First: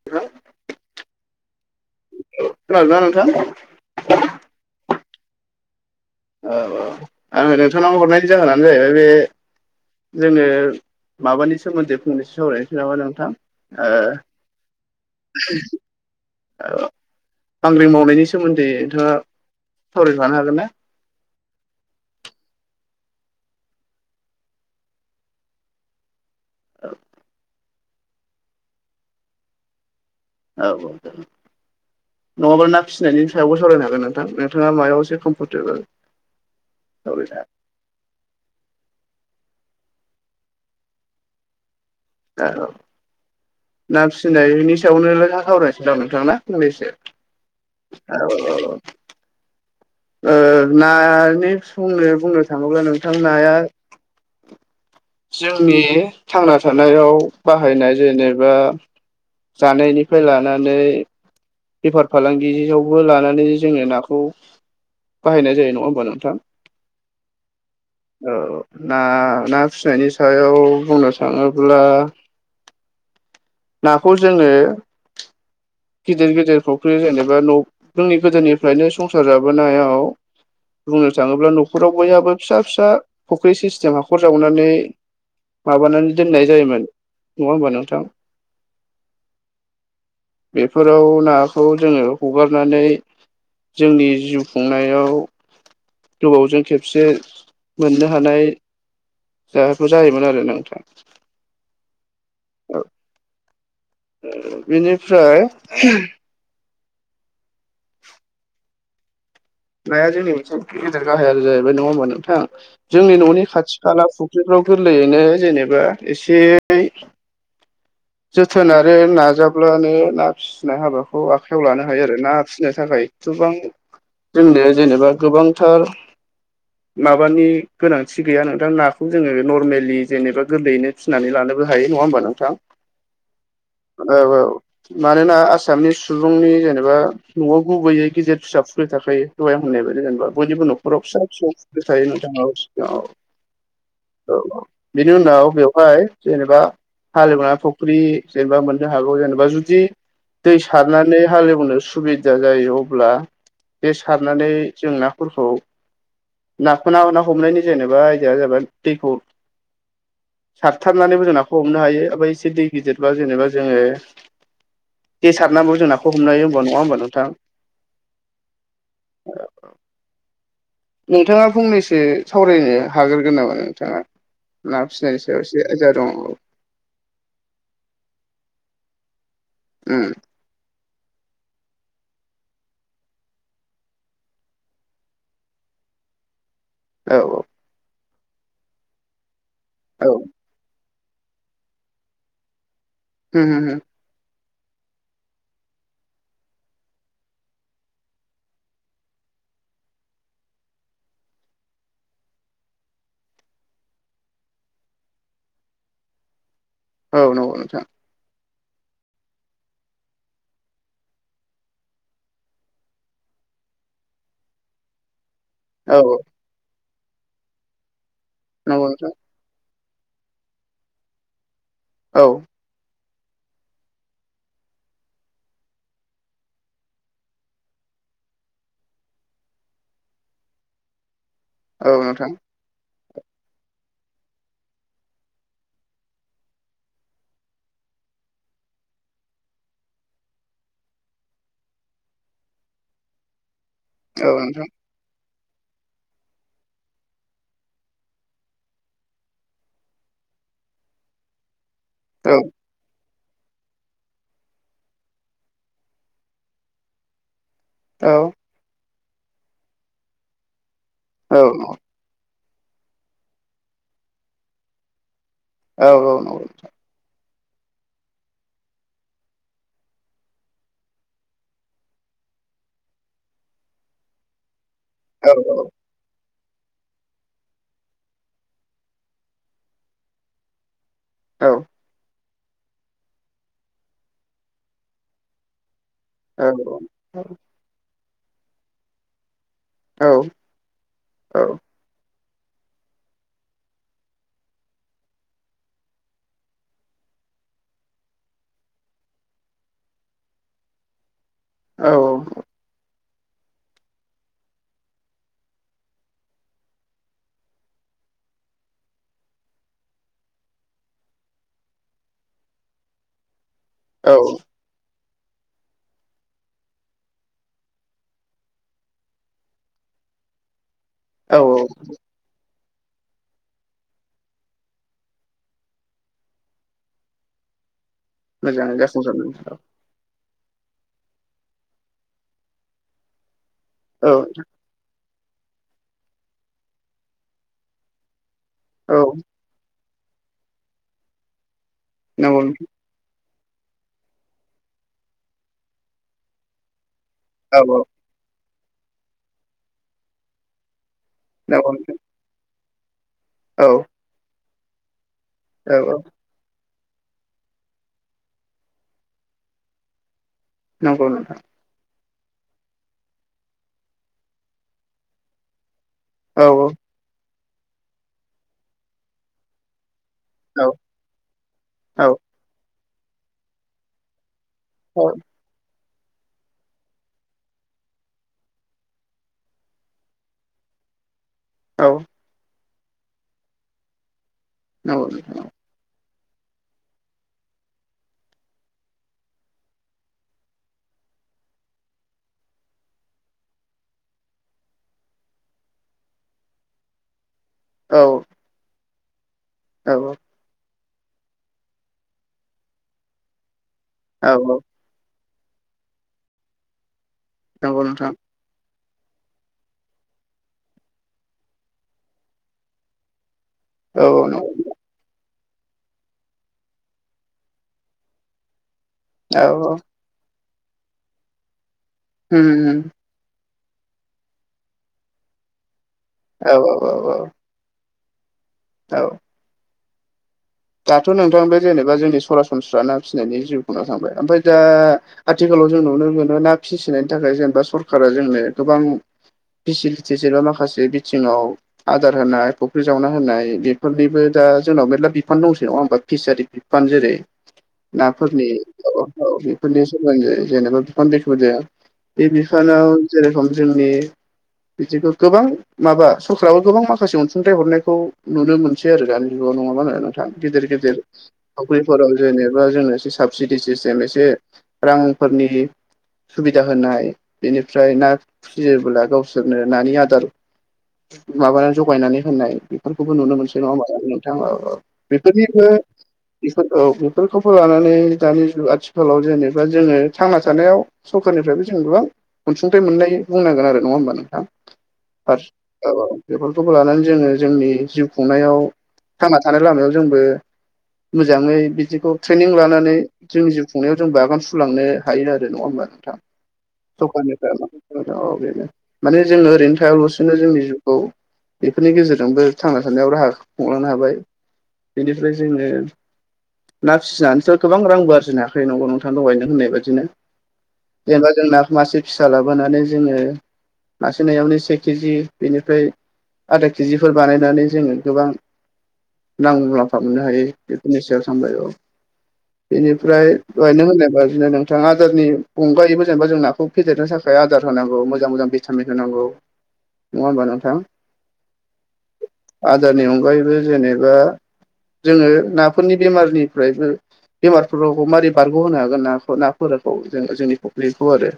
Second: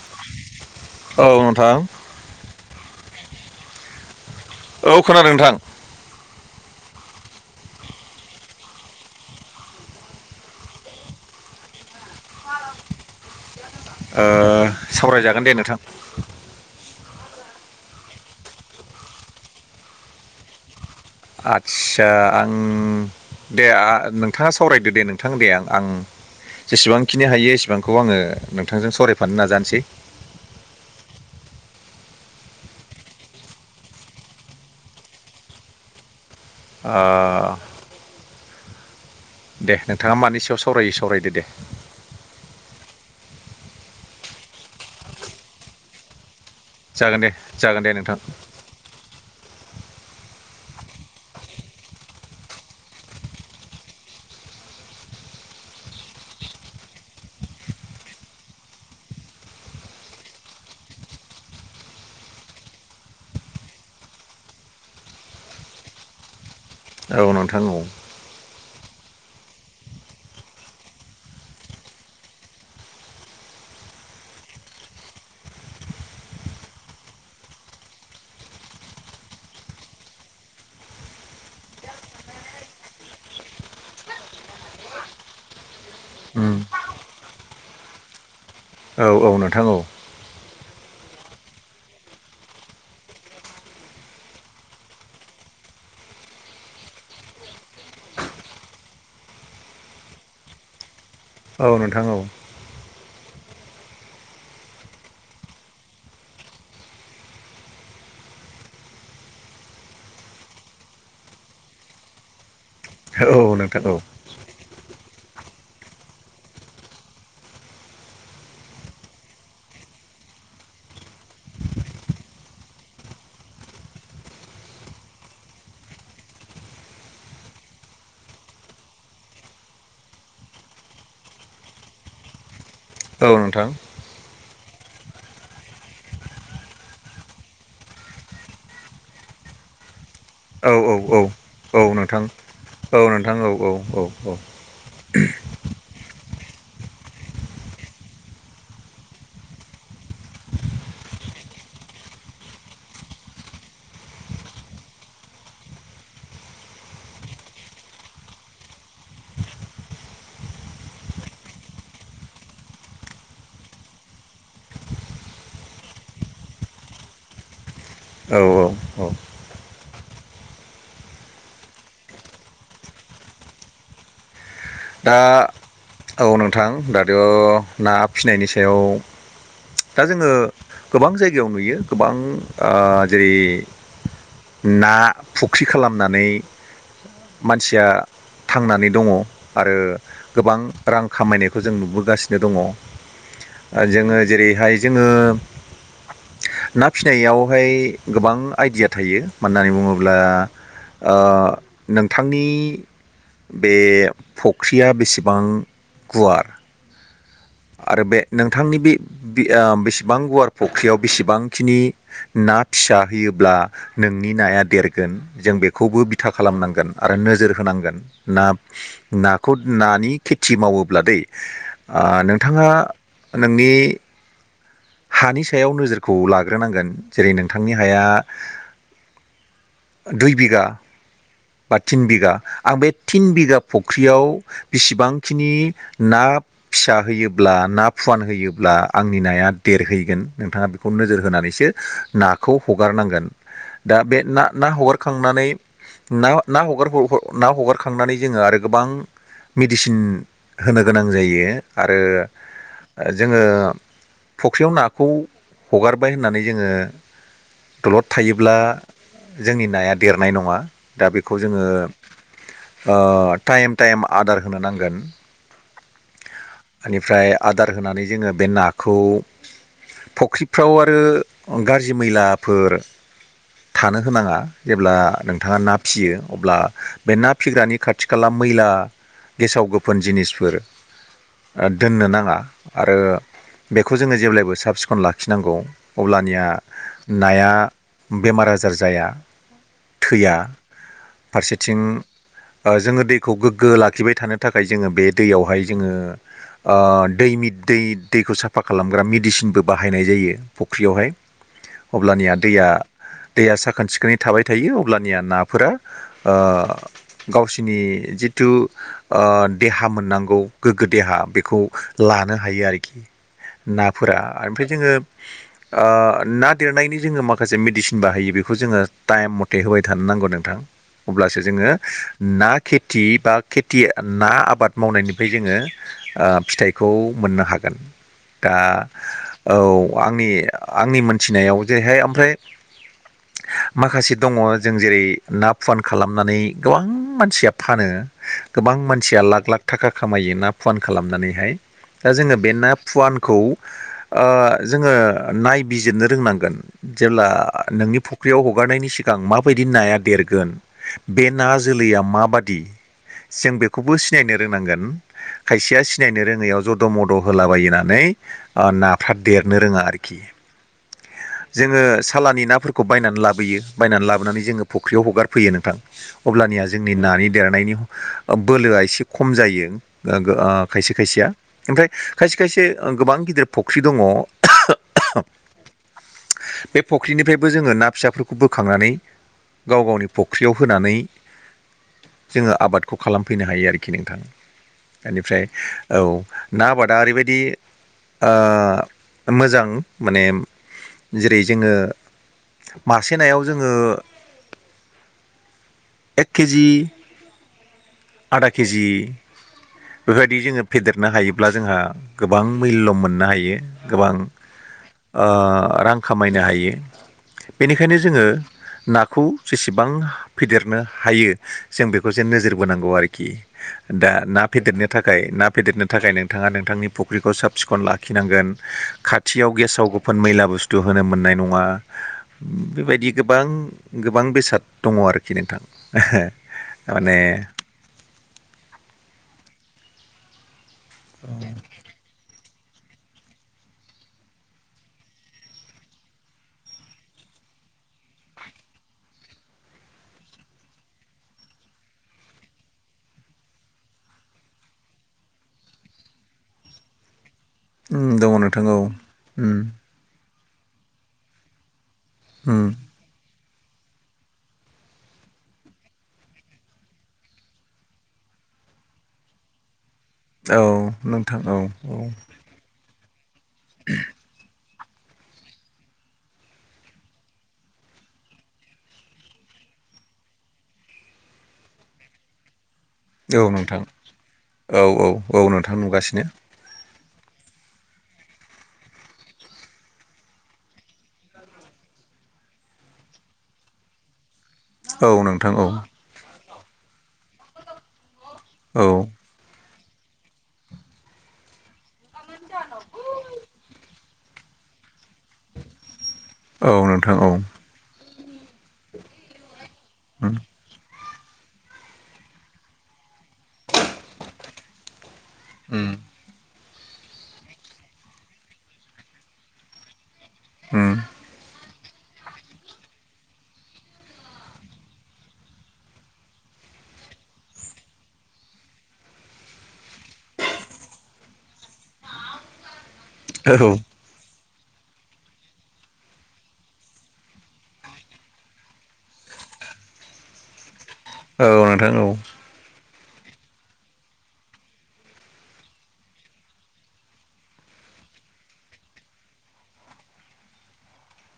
[unintelligible] औ नोंथां खोनादोंना नोंथां? औ खोनादों नोंथां औ औ आङो नोंथांनाव हरनायनि जाहोनानो जाहैबाय बे जोङो माबानि सोमोन्दै फंनैसो सावरायनोसै नामा नोंथां? ओ सावरायजागोन अ दे नोंथां बांग्रि मावनायनि सोमोन्दै नोंथाङा सावरायफानो हागोन ना? आदसा आं दे नोंथाङा सावरायदो दे नोंथां दे आं आं जेसेबांखिनि हायो एसेबांखौ आङो नोंथांजों सावरायफानो नाजानोसै। औ दे नङाबा ना फिनायनि सायावबो सावरायनो हागोन नोंथां नोंथाङा माबायाव एसे कम्फरटेबोल ओ दे नोंथाङा मानि सायाव सावरायोै सावरायदो दे। औ ना फिसिनायनि सायावनो सावरायनोसै दांं नोंथां फंनैसो। जागोन दे जागोन दे औ नोंथां। औ ओ नानि समनो बुंनो थाङोब्ला नोंथां नाया। जोंनि थांना थानायाव बाहायनाय जेनेबा। जानायनिफ्राय लानानै। बेफार फालांगियावबो लानानै जोङो नाखौ बाहायनाय जायो नङा होमबा नोंथां। औ नोंथां औ। औ ना ना फिसिनायनि सायाव बुंनो थाङोब्ला। नाखौ जोङो। गिदिर गिदिर फख्रि जेनेबा न' जोंनि गोदोनिफ्रायनो संसार जाबोनायाव बुंनो थाङोब्ला न'खराव बयहाबो फिसा फिसा फुख्रि सिस्टेम हाखर जावनानै माबानानै दोननाय उम जायोमोन नङा होमबा नोंथां? औ औ नोंथां औ। बेफोराव नाखौ जोङो हगारनानै जोंनि जिउ खुंनायाव गोबावजों खेबसे मोननो हानाय। जायोमोन आरो नोंथां औ नोंथां औ। औ ओ बेनिफ्राय। [inaudible] नाया जोंनि मोनसे गेदेर गाहाय आरो जाहैबाय नङा होमबा नोंथां जोंनि न'नि औ खाथि नोंथां औ खाला फु खाफ्राव गोरलैयैनो जेनेबा एसे जोथोन आरो नाजाब्लानो ना फि फिसिनाय हाबाखौ आखाइायाव लानो हायो आरो ना फिसिनो थाखाय गोबां। जोंनि जेनेबा गोबांथार। माबानि गोनांथि गैया नोंथां नाखौ जोङो नर्मेलि जेनेबा गोरलैयैनो। फिनानै लानोबो हायो नङा होमबा नोंथां। औ नोंथां। औ-औ मानोना आसामनि सुबुंनि जेनेबा। न'आव गुबैयै गेजेर फिसा फुख्रि थाखायो दहाय आं होननाय बायदि जेनेबा बयनिबो औ न'खराव औ फिसा फिसौ। थायो नोंथां औ औ नोंथां औ औ औ औ बेनि उनाव बेवहाय जेनेबा हालेवना फुख्रि जेनेबा मोननो हागौ जेनेबा जुदि दै सारनानै हाले एवनो सुबिदा जायो अब्ला बे सारनानै जों नाफोरखौ। नाखौ ना हमनायनि जेनेबा आयदिया जाबाय दैखौ। सारथारनानैबो जों नाखौ हमनो हायो ओमफ्राय एसे दै गिदिरबा जेनेबा जोङो दै सारनाबो जों नाखौ हमनो हायो नङा होमबा नोंथां। औ औ औ। नोंथाङा फंनैसो सावरायनो हाग्रोगोन नामा नोंथाङा। ना दा फिसिनायनि सायाव एसे आयदा दङ औ नोंथां दाद' ना फिसिनायनि सायाव। उम दा जोङो गोबां जायगायाव नुयो गोबां जेरै ना फुख्रि खालामनानै। औ मानसिया थांनानै दङ आरो औ गोबां। रां खामायनायखौ जों नुबोगासिनो दङ होम होम होम जोङो जेरैहाय जोङो ना फिसिनायावहाय गोबां आइदिया थायो मानो होननानै बुङोब्ला आ नोंथांनि बे फख्रिया बेसेबां गुवार औ नंगौ नोंथां आरो नोंथांनि बे बेसेबां गुवार फख्रियाव बेसेबांखिनि ना फिसा होयोब्ला नोंनि नाया देरगोन जों बे औ खौबो औ बिथा खालामनांगोन आरो नोजोर होनांगोन ना नंगौ नोंथां नाखौ नानि खेथि मावोब्ला दै औ नोंथाङा नोंनि हानि सायाव नोजोरखौ लाग्रोनांगोन जेरै नोंथांनि हाया दुइ बिघा बा औ थिन नोंथां बिघा आं बे थिन बिघा फुख्रियाव बेसिबांखिनि ना फिसा होयोब्ला ना फुवान होयोब्ला आंनि नाया देरहैगोन नोंथाङा खौ नोजोर होनानैसो नाखौ हगारनांगोन दा बे औ ना नोंथां ना हगारखांनानै ना ना हगारबाव ना हगारखांनानै जोङो आरो गोबां मेडिसिन होनो गोनां जायो आरो औ जोङो फुख्रियाव नाखौ हगारबाय होननानै जोङो दलद औ थायोब्ला जोंनि नाया देरनाय नङा दा बेखौ जोङो औ ओ टाइम टाइम आदार होनो नांगोन औ औ नंगौ नोंथां बेनिफ्राय आदार होनानै जोङो बे नाखौ फुख्रिफ्राव आरो गाज्रि मैलाफोर थानो होनाङा जेब्ला औ नोंथाङा ना फिसियो अब्ला बे ना फिग्रानि खाथि खा खाला मैला गेसाव गोफोन जिनिसफोर औ दोननो नाङा आरो बेखौ जोङो जेब्लायबो साब सिखन लाखिनांगौ औ अब्लानिया नाया बेमार आजार जाया औ थैया फारसेथिं जोङो दैखौ गोग्गो लाखिबाय थानो थाखाय जोङो बे दैयावहाय जोङो ओ दैनि दै दैखौ साफा खालामग्रा मेडिसिनबो बाहायनाय जायो फुख्रियावहाय औ अब्लानिया दैया दैया साखोन सिखोनै थाबाय थायो अब्लानिया नाफोरा गावसिनि जिथु देहा मोननांगौ गोग्गो देहा बेखौ लानो हायो आरोखि औ नाफोरा ओमफ्राय जोङो [inaudible] ना देरनायनि जोङो माखासे मेडिसिन बाहायो बेखौ जोङो टाइम मथे होबाय थानो नांगौ नोंथां अब्लासो औ जोङो ना खेथि बा खेथि ना आबाद मावनायनिफ्राय जोङो फिथाइखौ मोननो हागोन दा मोजाङै जाफुंसारनो औ आंनि आंनि मोनथिनायाव जेरैहाय ओमफ्राय औ माखासे दङ जों जेरै ना फुवान खालामनानै गोबां मानसिया फानो गोबां औ मानसिया लाख लाख थाखा खामायो ना फुवान खालामनानैहाय दा जोङो नंगौ बे नोंथां ना फुवानखौ जोङो नायबिजिरनो रोंनांगोन जेब्ला औ औ नोंनि फुख्रियाव हगारनायनि सिगां माबायदि नाया देरगोन बे नंगौ नोंथां जोलैआ मा बादि जों औ बेखौबो सिनायनो रोंनांगोन खायसेया औ औ सिनायनो रोङैआव जद' मद' होला बनानै नाफ्रा देरनो रोङा आरोखि नंगौ नोंथां जोङो सालानि नाफोरखौ बायनानै लाबोयो बायनानै लाबोनानै जोङो फुख्रियाव हगारफैयो नोंथां औ अब्लानिया जोंनि नानि देरनायनि बोलोआ एसे खम जायो औ खायसे खायसेया ओमफ्राय खायसे खायसे गोबां गिदिर फख्रि दङ औ बे फुख्रिनिफ्रायबो जोङो ना फिसाफोरखौ बोखांनानै गाव गावनि फख्रियाव होनानै औ जोङो आबादखौ खालामफैनो हायो आरोखि नोंथां नंगौ नोंथां बेनिफ्राय औ ना आबादा ओरैबायदि मोजां माने जेरै जोङो मासे नायाव जोङो एक केजि औ आधा केजि औ बेबायदि जोङो फेदेरनो हायोब्ला जोंहा गोबां मुल्य मोननो हायो गोबां औ औ रां खामायनो हायो नंगौ बेनिखायनो नोंथां जोङो नाखौ जेसेबां फेदेरनो हायो जों बेखौसो नोजोर बोनांगौ आरोखि औ दा औ ना नंगौ फेदेरनो थाखाय ना फेदेरनो थाखाय नोंथाङा नोंथांनि फुख्रिखौ साब सिखन लाखिनांगोन औ खाथियाव औ गेसाव आफफोन मैला बुस्थु होनो मोननाय नङा उम उम बेबायदि गोबां गोबां बेसाद दङ आरोखि नोंथां औ औ औ औ माने औ दाथ' नोंथां बे जेनेबा जोंनि सरासनस्रा ना फिसिनायनि जिउखौना थांबाय ओमफ्राय दा आथिखालाव जों नुनो मोनो ना फिसिनायनि थाखाय जेनेबा सरकारा जोंनो गोबां फेसिलिटिस एबा माखासे बिथिङाव आदार होनाय फुख्रि जावना होनाय बेफोरनिबो दा जोंनाव मेरला बिफान दंसै नङा हबा फिसारि बिफान जेरै उम दङ नाफोरनि नोंथां औ उम बेफोरनि ज जेनेबा बिफान दैख जाया बे उम बिफानाव जेरेखम जोंनि बिदिखौ गोबां माबा सरकाबो गोबां माखासे अनसुंथाइ हरनायखौ नुनो मोनो आरो गानि जुगाव नङाबा नोंथां औ गिदिर गिदिर नोंथां औ औ फावख्रिफोराव जेनेबा जोंना एसे साबसिडि सिस्टेम एसे रांफोरनि सुबिदा होनाय बेनिफ्राय ना फियोब्ला गावसोरनो नानि आदार माबानानै जगायनानै होननाय बेफोरखौबो नुनो औ मोनसै नङा नोंथां होमबा नोंथाङा औ औ औ बेफोरनिबो नोंथां नुगासिनो बे औ बेफोरखौबो लानानै दानि जुग आथिखालाव जेनेबा जोङो थांना थानायाव सरखारारनिफ्रायबो जों गोबां अनसुंथाइ मोननायायो बुंनांगोन आरो नङा होमबा औ नोंथाङा नोंथां औ बेफोरखौबो लानानै जोङो जोंनि जिउ खुंनायाव औ आरो लामायाव जोंबो मोजाङै बिदिखौ ट्रेनिं लानानै जोंनि जिउ खुंनायाव जोंबो आागान सुरलांनो थायो आरो नङा होमबा नोंथां औ नोंथां औ सरखारनिफ्राय म औ बेनो माने जोङो ओरैनो उम हायालासेनो जोंनि जिउखौ बेफोरनि गेजेरजोंबो थांना थानायाव राहा खुंलांनो हाबाय बेनिफ्राय जोङो उम ना फिसिनानैस' गोबां रांबो आरजिनो हायाखायो नंगौ नोंथां दगायनो होननाय बादिनो जेनेबा जों नाखौ मासे फिसा लाबोनानै जोङो मासे नायावनो से केजि बेनिफ्राय आधा केजिफोर बानायनानै जोङो गोबां नां मुलाम्फा मोननो हायो बेफोरनि सायाव सानबाय औ बेनि फ्राय औ दहाय नों होननाय बादिनो नों [unintelligible] आदारनि अनगायैबो जेनेबा जों नाखौ फेदेरनो थाखाय आदार होनांगौ मोजां मोजां भिटामिन होनांगौ नङा होमबा नोंथां औ नोंथां औ आदारनि अनगायैबो जेनेबा जोङो नाफोरनि बेमारनिफ्रायबो बेमारफोरखौ मारै बारग'होनो हागोन नाखौ नाफोरखौ जोङो जोंनि फख्लिखौ आरो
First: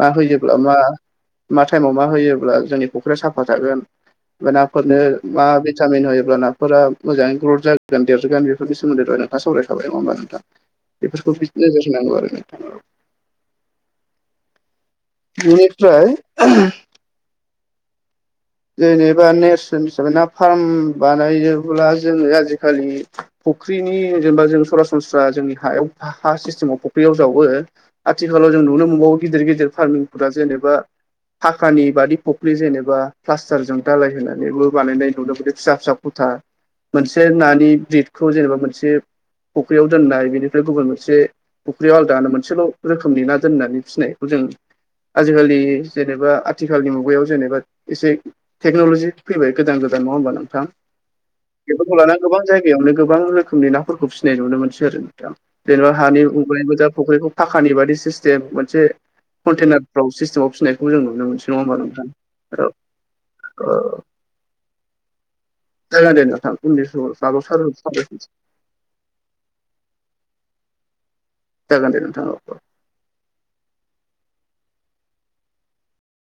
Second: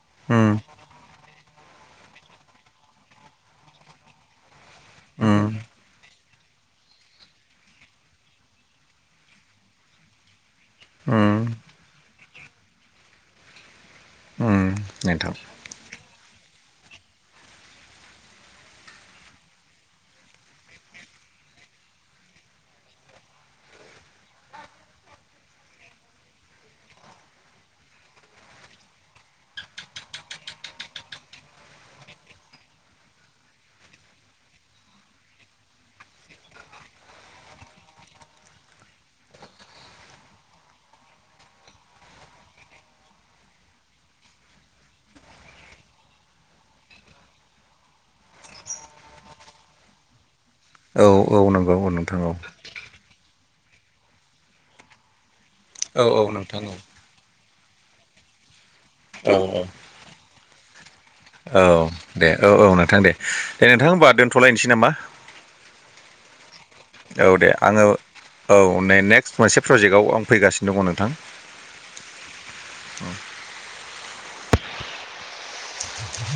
मा उम होयोबब्ला मा मा टाइमाव मा होयोब्ला जोंनि फ'ख्रिया साफा थागोन ना फोरनो उम मा भिटामिन होयोब्ला नाफोरा मोजाङै ग्रथ जागोन देरगोन बेफोर सोमोन्दै दहाय नोंथांङा सावरायखाबाय नङा होमबा नोंथा उम बेफोरखौबो नोजोर होनांगौ आरो नोंथां उम नोंथां ननिफ्राय जेनेबा नेसनेल हिसाबै ना फार्म बानायोबब्ला जोङो आजिखालि फुख्रिनि जेनेबा जों सरासनस्रा जोंनि हायाव हा सिस्टेमाव फुख्रियाव जावो आथिखालाव जों नुनो मोनबावो गिदिर गिदिर फार्मिंफोरा जेनेबा थाखानि बादि फुख्रि जेनेबा प्लास्टारजों दालाय होनानैबो बानायनाय नुदों बि फिसा फिसा खथा मोनसे नानि ब्रिदखौ जेनेबा मोनसे फुख्रियाव दोननाय बेनिफ्राय गुबुन मोनसे फुख्रियाव आलादानो मोनसेल' रोखोमनि ना दोननानै फिसिनायखौ जों आजिखालि जेनेबा आथिखालनि मुगायाव जेनेबा एसे टेक्न'ल'जि फैबाय गोदान गोदान नङा होमबा? थां औ औ नंगौ औ बेफोरखौ लाना नोंथां औ गोबां जायगायावनो गोबां रोखोमनि दाव खौ फिसिनाय नुनो मोनसै आरो दा जेनेबा औ औ हानि नोंथां औ उग्रायबो दा फुख्रिखौ थाखानि बादि सिस्टेम मोनसे औ कन्टेनारफ्राव सिस्टेमाव फिसिनायखौ जों नुनो मोनसै नङा औ होमबा नोंथां। दे औ औ नोंथां दे दे औ नोंथां होनबा दोनथ'लायनोसै नामा? द द थां [unintelligible] औ दे आङो औ नै नेक्स्ट मोनसे प्रजेक्टआव आं फैगासिनो दङ नोंथां। जागोन दे नोंथां।